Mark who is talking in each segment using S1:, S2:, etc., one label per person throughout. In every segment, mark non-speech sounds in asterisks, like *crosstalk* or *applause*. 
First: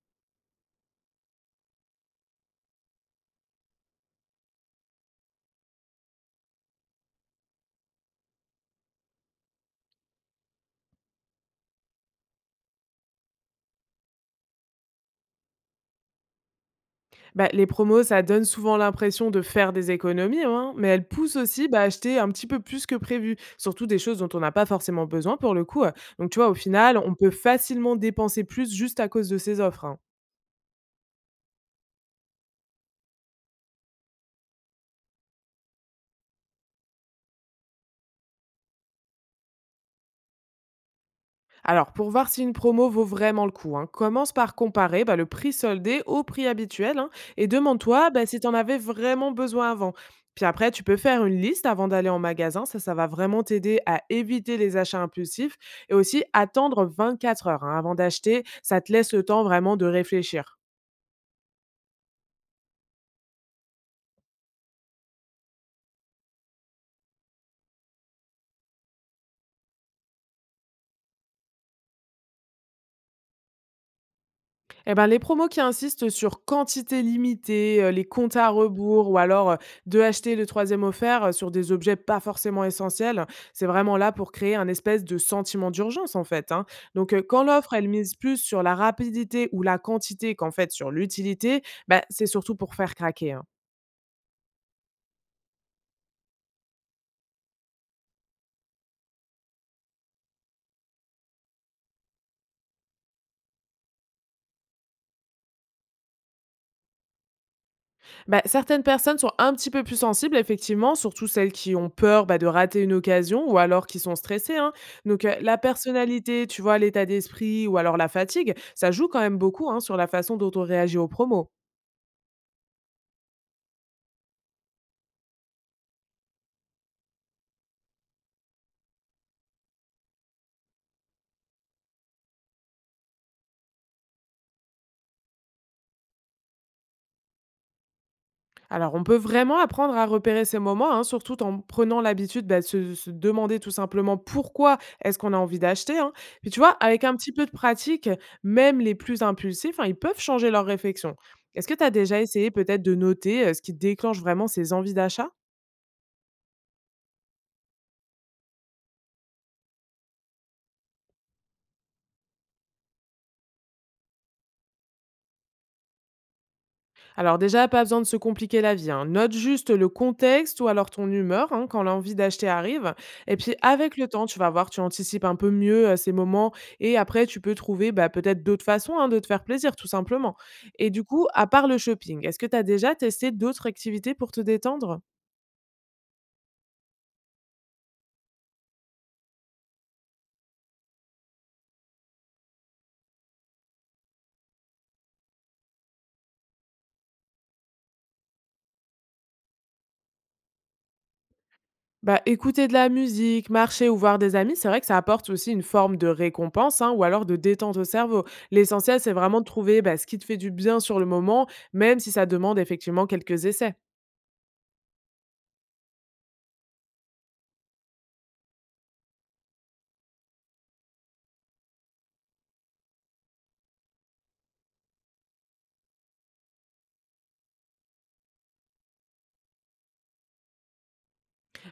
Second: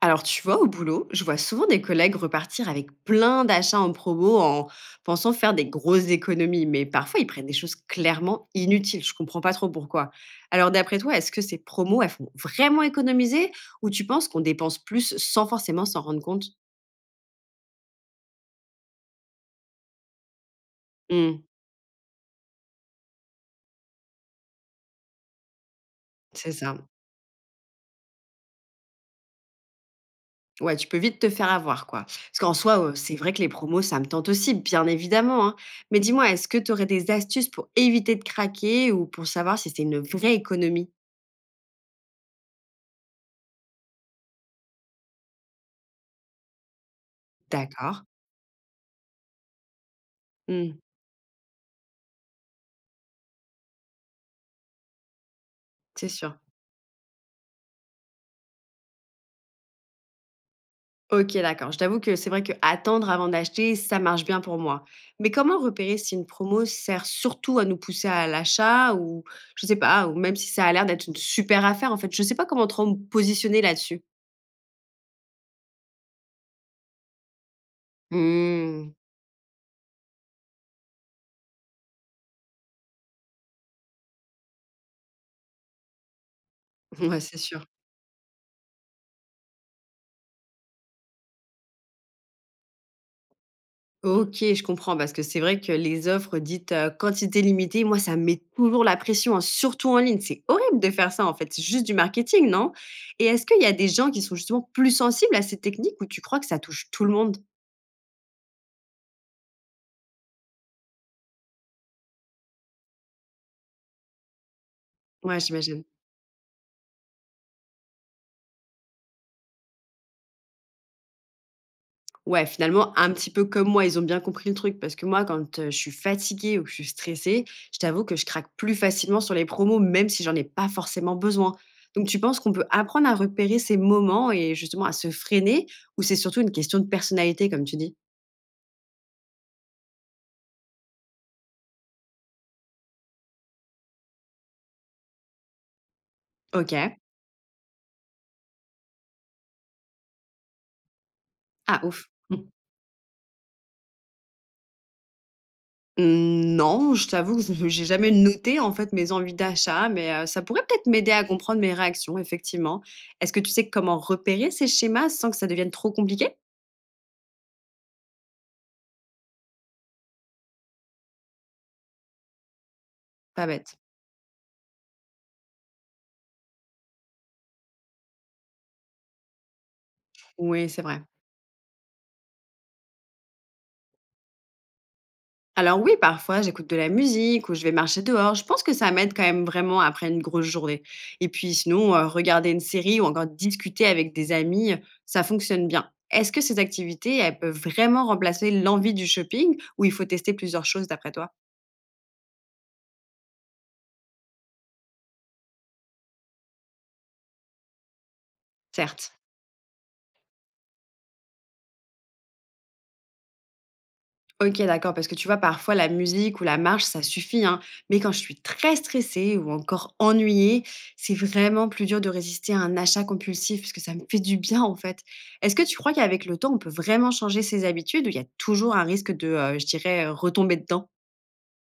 S1: Alors, tu vois, au boulot, je vois souvent des collègues repartir avec plein d'achats en promo en pensant faire des grosses économies, mais parfois ils prennent des choses clairement inutiles. Je comprends pas trop pourquoi. Alors, d'après toi, est-ce que ces promos, elles font vraiment économiser ou tu penses qu'on dépense plus sans forcément s'en rendre compte?
S2: Les promos, ça donne souvent l'impression de faire des économies, hein, mais elles poussent
S1: Hmm.
S2: aussi à acheter un petit peu plus que prévu, surtout des choses dont on n'a pas forcément besoin pour le coup. Donc, tu vois,
S1: C'est
S2: au
S1: ça.
S2: final, on peut facilement dépenser plus juste à cause de ces offres, hein.
S1: Ouais, tu peux vite te faire avoir, quoi. Parce qu'en soi, c'est vrai que les promos, ça me tente aussi, bien évidemment, hein. Mais dis-moi, est-ce que tu aurais des astuces pour éviter de craquer ou pour savoir si c'est une vraie économie?
S2: Alors, pour voir si une promo vaut vraiment le coup, hein, commence par comparer le prix soldé au prix habituel, hein, et
S1: D'accord.
S2: demande-toi si tu en avais vraiment besoin avant. Puis après, tu peux faire une liste avant d'aller en magasin. Ça va vraiment t'aider à éviter les achats impulsifs, et
S1: C'est
S2: aussi
S1: sûr.
S2: attendre 24 heures hein, avant d'acheter. Ça te laisse le temps vraiment de réfléchir.
S1: OK, d'accord. Je t'avoue que c'est vrai que attendre avant d'acheter, ça marche bien pour moi. Mais comment repérer si une promo sert surtout à nous pousser à l'achat ou je sais pas, ou même si ça a l'air d'être une super affaire en fait? Je sais pas comment trop me positionner là-dessus.
S2: Eh ben, les promos qui insistent sur quantité limitée, les comptes à
S1: Mmh.
S2: rebours ou alors, 2 achetés, le troisième offert, sur des objets pas forcément essentiels, c'est vraiment là pour créer un espèce de sentiment d'urgence, en fait, hein.
S1: *laughs*
S2: Donc,
S1: Ouais, c'est
S2: quand
S1: sûr.
S2: l'offre, elle mise plus sur la rapidité ou la quantité qu'en fait sur l'utilité, c'est surtout pour faire craquer, hein.
S1: OK, je comprends parce que c'est vrai que les offres dites, quantité limitée, moi ça me met toujours la pression, hein, surtout en ligne. C'est horrible de faire ça en fait, c'est juste du marketing, non? Et est-ce qu'il y a des gens qui sont justement plus sensibles à ces techniques ou tu crois que ça touche tout le monde?
S2: Bah, certaines personnes sont un petit peu plus sensibles, effectivement, surtout celles qui ont peur de rater une occasion ou alors qui sont stressées, hein. Donc,
S1: Ouais,
S2: la
S1: j'imagine.
S2: personnalité, tu vois, l'état d'esprit ou alors la fatigue, ça joue quand même beaucoup hein, sur la façon dont on réagit aux promos.
S1: Ouais, finalement, un petit peu comme moi, ils ont bien compris le truc parce que moi, quand, je suis fatiguée ou que je suis stressée, je t'avoue que je craque plus facilement sur les promos, même si j'en ai pas forcément besoin. Donc tu penses qu'on peut apprendre à repérer ces moments et justement à se freiner ou c'est surtout une question de personnalité comme tu dis?
S2: Alors, on peut vraiment apprendre à repérer ces moments, hein, surtout en prenant l'habitude de se demander tout simplement pourquoi est-ce qu'on a envie d'acheter, hein. Puis tu vois,
S1: OK.
S2: avec un petit peu de pratique, même les plus impulsifs, hein, ils peuvent changer leur réflexion. Est-ce que
S1: Ah
S2: tu as
S1: ouf.
S2: déjà
S1: Mmh.
S2: essayé peut-être de noter ce qui déclenche vraiment ces envies d'achat?
S1: Mmh, non, je t'avoue que je j'ai jamais noté en fait mes envies d'achat, mais, ça pourrait peut-être m'aider à comprendre mes réactions effectivement. Est-ce que tu sais comment repérer ces schémas sans que ça devienne trop compliqué?
S2: Alors déjà, pas besoin de se compliquer la vie, hein. Note juste le contexte ou alors ton humeur hein, quand l'envie d'acheter arrive. Et
S1: Pas
S2: puis
S1: bête.
S2: avec le temps, tu vas voir, tu anticipes un peu mieux ces moments, et après, tu peux trouver peut-être d'autres façons hein, de te faire plaisir, tout simplement.
S1: Oui, c'est
S2: Et
S1: vrai.
S2: du coup, à part le shopping, est-ce que tu as déjà testé d'autres activités pour te détendre?
S1: Alors oui, parfois, j'écoute de la musique ou je vais marcher dehors. Je pense que ça m'aide quand même vraiment après une grosse journée. Et puis sinon, regarder une série ou encore discuter avec des amis, ça fonctionne bien. Est-ce que ces activités, elles peuvent vraiment remplacer l'envie du shopping ou il faut tester plusieurs choses d'après toi?
S2: Écouter de la musique, marcher ou voir des amis, c'est vrai que ça apporte aussi une forme de récompense hein, ou alors de détente au cerveau. L'essentiel,
S1: Certes.
S2: c'est vraiment de trouver ce qui te fait du bien sur le moment, même si ça demande effectivement quelques essais.
S1: OK, d'accord, parce que tu vois, parfois, la musique ou la marche, ça suffit, hein. Mais quand je suis très stressée ou encore ennuyée, c'est vraiment plus dur de résister à un achat compulsif parce que ça me fait du bien, en fait. Est-ce que tu crois qu'avec le temps, on peut vraiment changer ses habitudes ou il y a toujours un risque de, je dirais, retomber dedans?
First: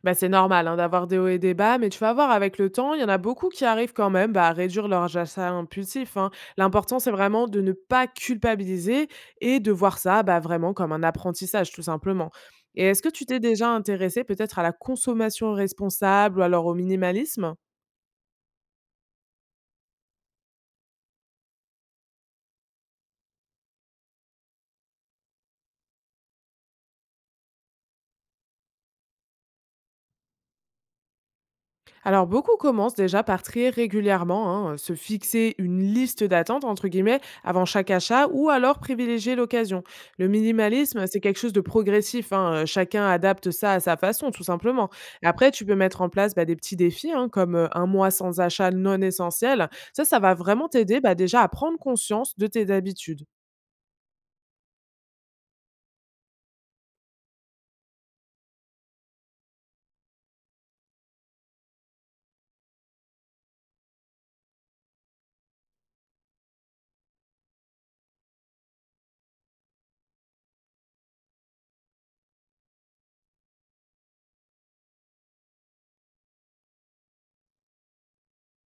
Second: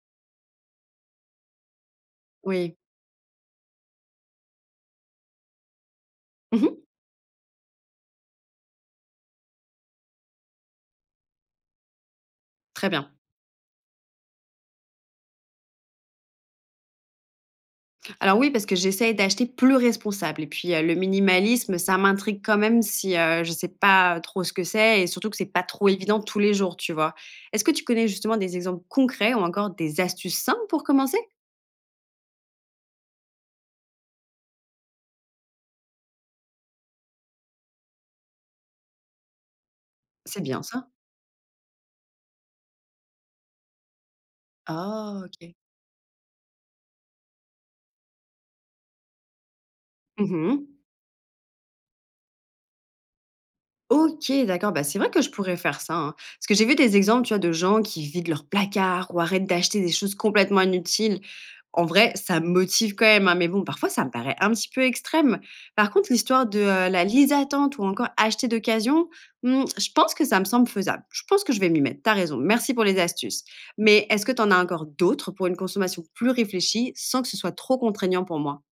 S2: Bah, c'est normal hein, d'avoir des hauts et des bas, mais tu vas voir avec le
S1: Oui.
S2: temps, il y en a beaucoup qui arrivent quand même à réduire leur achats impulsif, hein.
S1: Mmh.
S2: L'important, c'est vraiment de ne pas culpabiliser et de voir ça vraiment comme un apprentissage, tout simplement. Et
S1: Très
S2: est-ce que
S1: bien.
S2: tu t'es déjà intéressé peut-être à la consommation responsable ou alors au minimalisme?
S1: Alors oui, parce que j'essaye d'acheter plus responsable et puis, le minimalisme, ça m'intrigue quand même si, je ne sais pas trop ce que c'est et surtout que c'est pas trop évident tous les jours, tu vois? Est-ce que tu connais justement des exemples concrets ou encore des astuces simples pour commencer?
S2: Alors beaucoup commencent déjà par trier régulièrement, hein, se fixer une liste d'attente entre guillemets avant chaque achat ou alors privilégier l'occasion. Le
S1: C'est bien ça.
S2: minimalisme, c'est quelque chose de progressif, hein, chacun adapte ça à sa façon, tout simplement.
S1: Ah
S2: Après,
S1: OK.
S2: tu peux mettre en place des petits défis hein, comme un mois sans achat non essentiel. Ça va vraiment
S1: Mmh.
S2: t'aider déjà à prendre conscience de tes habitudes.
S1: OK, d'accord. Bah, c'est vrai que je pourrais faire ça, hein. Parce que j'ai vu des exemples, tu vois, de gens qui vident leur placard ou arrêtent d'acheter des choses complètement inutiles. En vrai, ça me motive quand même, hein, mais bon, parfois, ça me paraît un petit peu extrême. Par contre, l'histoire de, la liste d'attente ou encore acheter d'occasion, mmh, je pense que ça me semble faisable. Je pense que je vais m'y mettre. T'as raison. Merci pour les astuces. Mais est-ce que t'en as encore d'autres pour une consommation plus réfléchie sans que ce soit trop contraignant pour moi?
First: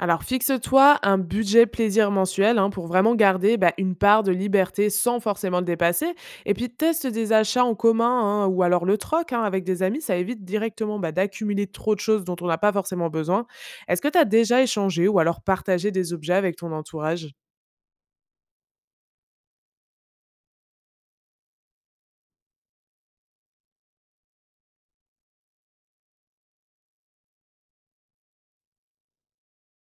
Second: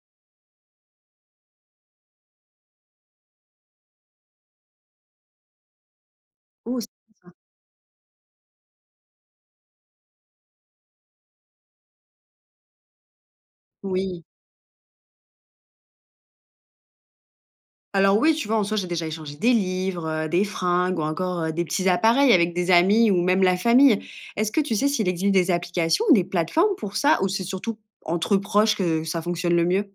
S2: Alors fixe-toi un budget plaisir mensuel hein, pour vraiment garder une part de liberté sans forcément le dépasser. Et puis
S1: Oh, c'est
S2: teste
S1: bien
S2: des
S1: ça.
S2: achats en commun hein, ou alors le troc hein, avec des amis. Ça évite directement d'accumuler trop de choses dont on n'a pas forcément besoin. Est-ce que tu
S1: Oui.
S2: as déjà échangé ou alors partagé des objets avec ton entourage?
S1: Alors oui, tu vois, en soi, j'ai déjà échangé des livres, des fringues ou encore, des petits appareils avec des amis ou même la famille. Est-ce que tu sais s'il existe des applications ou des plateformes pour ça ou c'est surtout entre proches que ça fonctionne le mieux?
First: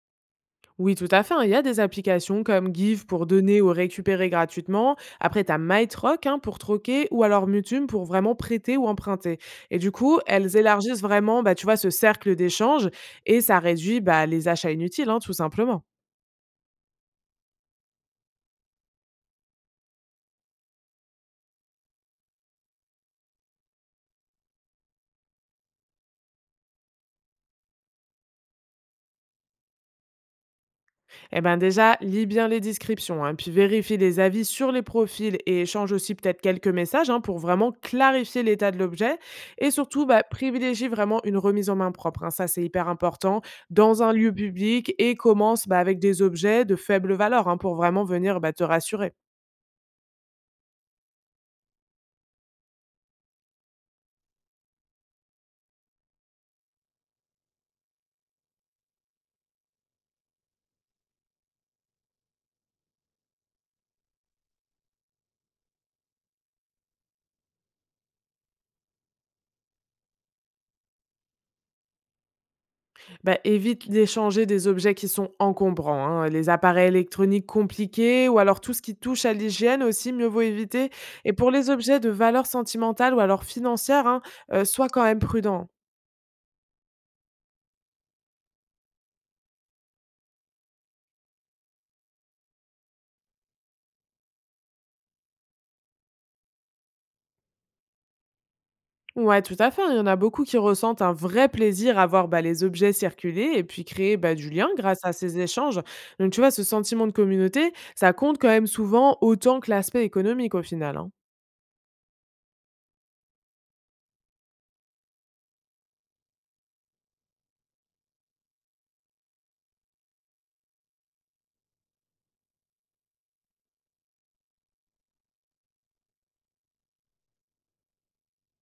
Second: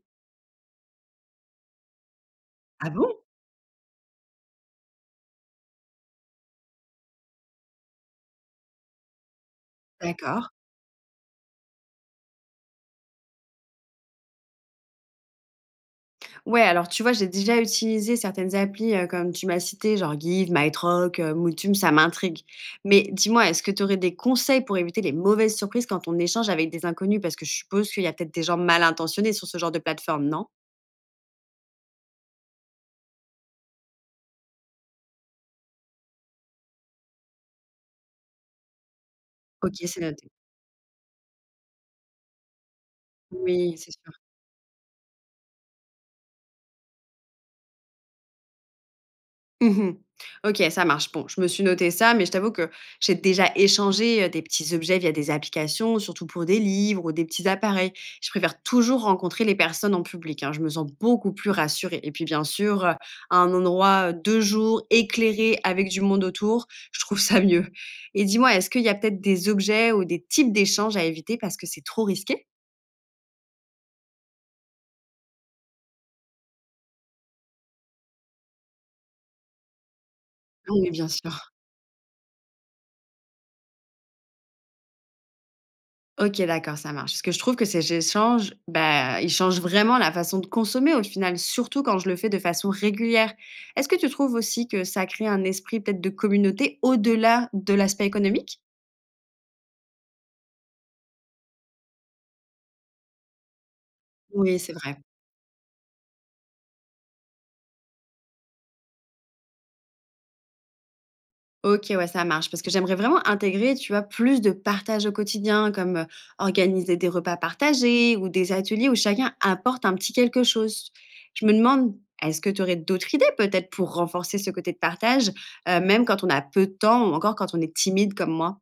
S2: Oui, tout à fait, hein. Il y a des applications comme
S1: Ah
S2: Give
S1: bon?
S2: pour donner ou récupérer gratuitement. Après, tu as MyTroc hein, pour troquer ou alors Mutum pour vraiment prêter ou emprunter. Et du coup,
S1: D'accord.
S2: elles élargissent vraiment, tu vois, ce cercle d'échange, et ça réduit les achats inutiles, hein, tout simplement.
S1: Ouais, alors tu vois, j'ai déjà utilisé certaines applis, comme tu m'as cité, genre Give, MyTroc, Moutum, ça m'intrigue. Mais dis-moi, est-ce que tu aurais des conseils pour éviter les mauvaises surprises quand on échange avec des inconnus? Parce que je suppose qu'il y a peut-être des gens mal intentionnés sur ce genre de plateforme, non?
S2: Eh ben déjà, lis bien les descriptions, hein, puis vérifie les avis sur les profils et échange aussi peut-être quelques messages hein, pour vraiment clarifier l'état de l'objet. Et
S1: OK, c'est
S2: surtout,
S1: noté.
S2: privilégie vraiment une remise en main propre, hein, ça, c'est hyper important
S1: Oui, c'est
S2: dans
S1: sûr.
S2: un lieu public, et commence avec des objets de faible valeur hein, pour vraiment venir te rassurer.
S1: Mmh. OK, ça marche. Bon, je me suis noté ça, mais je t'avoue que j'ai déjà échangé, des petits objets via des applications, surtout pour des livres ou des petits appareils. Je préfère toujours rencontrer les personnes en public, hein, je me sens beaucoup plus rassurée et puis, bien sûr, à un endroit, de jour, éclairé, avec du monde autour, je trouve ça mieux. Et dis-moi, est-ce qu'il y a peut-être des objets ou des types d'échanges à éviter parce que c'est trop risqué?
S2: Bah, évite d'échanger des objets qui sont encombrants, hein, les appareils électroniques compliqués ou alors tout ce qui touche à l'hygiène aussi, mieux vaut
S1: Oui,
S2: éviter.
S1: bien
S2: Et
S1: sûr.
S2: pour les objets de valeur sentimentale ou alors financière, hein, sois quand même prudent.
S1: OK, d'accord, ça marche. Parce que je trouve que ces échanges, bah, ils changent vraiment la façon de consommer au final, surtout quand je le fais de façon régulière. Est-ce que tu trouves aussi que ça crée un esprit peut-être de communauté au-delà de l'aspect économique?
S2: Ouais, tout à fait, hein. Il y en a beaucoup qui ressentent un vrai plaisir à voir les objets circuler et puis créer du
S1: Oui,
S2: lien
S1: c'est vrai.
S2: grâce à ces échanges. Donc, tu vois, ce sentiment de communauté, ça compte quand même souvent autant que l'aspect économique au final, hein.
S1: OK, ouais, ça marche parce que j'aimerais vraiment intégrer, tu vois, plus de partage au quotidien comme, organiser des repas partagés ou des ateliers où chacun apporte un petit quelque chose. Je me demande, est-ce que tu aurais d'autres idées peut-être pour renforcer ce côté de partage, même quand on a peu de temps ou encore quand on est timide comme moi?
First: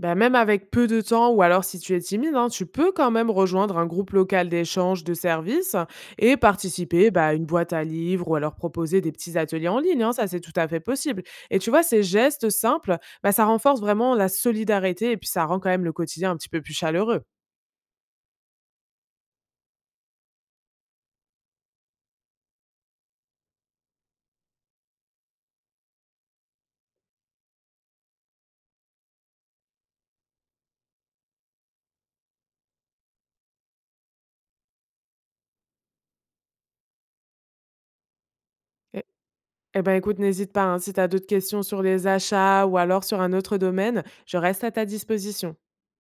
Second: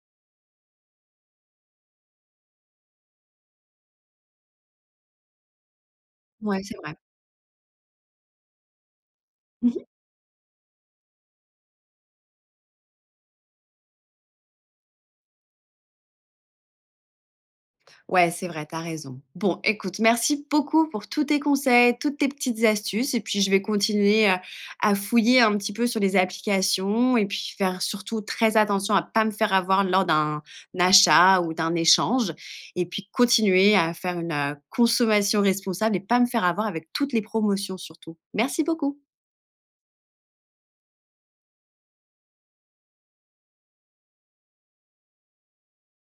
S2: Bah, même avec peu de temps ou alors si tu es timide, hein, tu peux quand même rejoindre un groupe local d'échange de services et
S1: Ouais, c'est vrai.
S2: participer à une boîte à livres ou alors proposer des petits ateliers en ligne, hein, ça, c'est tout à fait possible. Et tu vois, ces gestes simples, ça renforce vraiment la solidarité et puis ça rend quand même le quotidien un petit peu plus chaleureux.
S1: Ouais, c'est vrai, t'as raison. Bon, écoute, merci beaucoup pour tous tes conseils, toutes tes petites astuces. Et puis, je vais continuer à fouiller un petit peu sur les applications et puis faire surtout très attention à pas me faire avoir lors d'un achat ou d'un échange. Et puis, continuer à faire une consommation responsable et pas me faire avoir avec toutes les promotions surtout. Merci beaucoup.
S2: Eh ben, écoute, n'hésite pas, hein, si tu as d'autres questions sur les achats ou alors sur un autre domaine, je reste à ta disposition.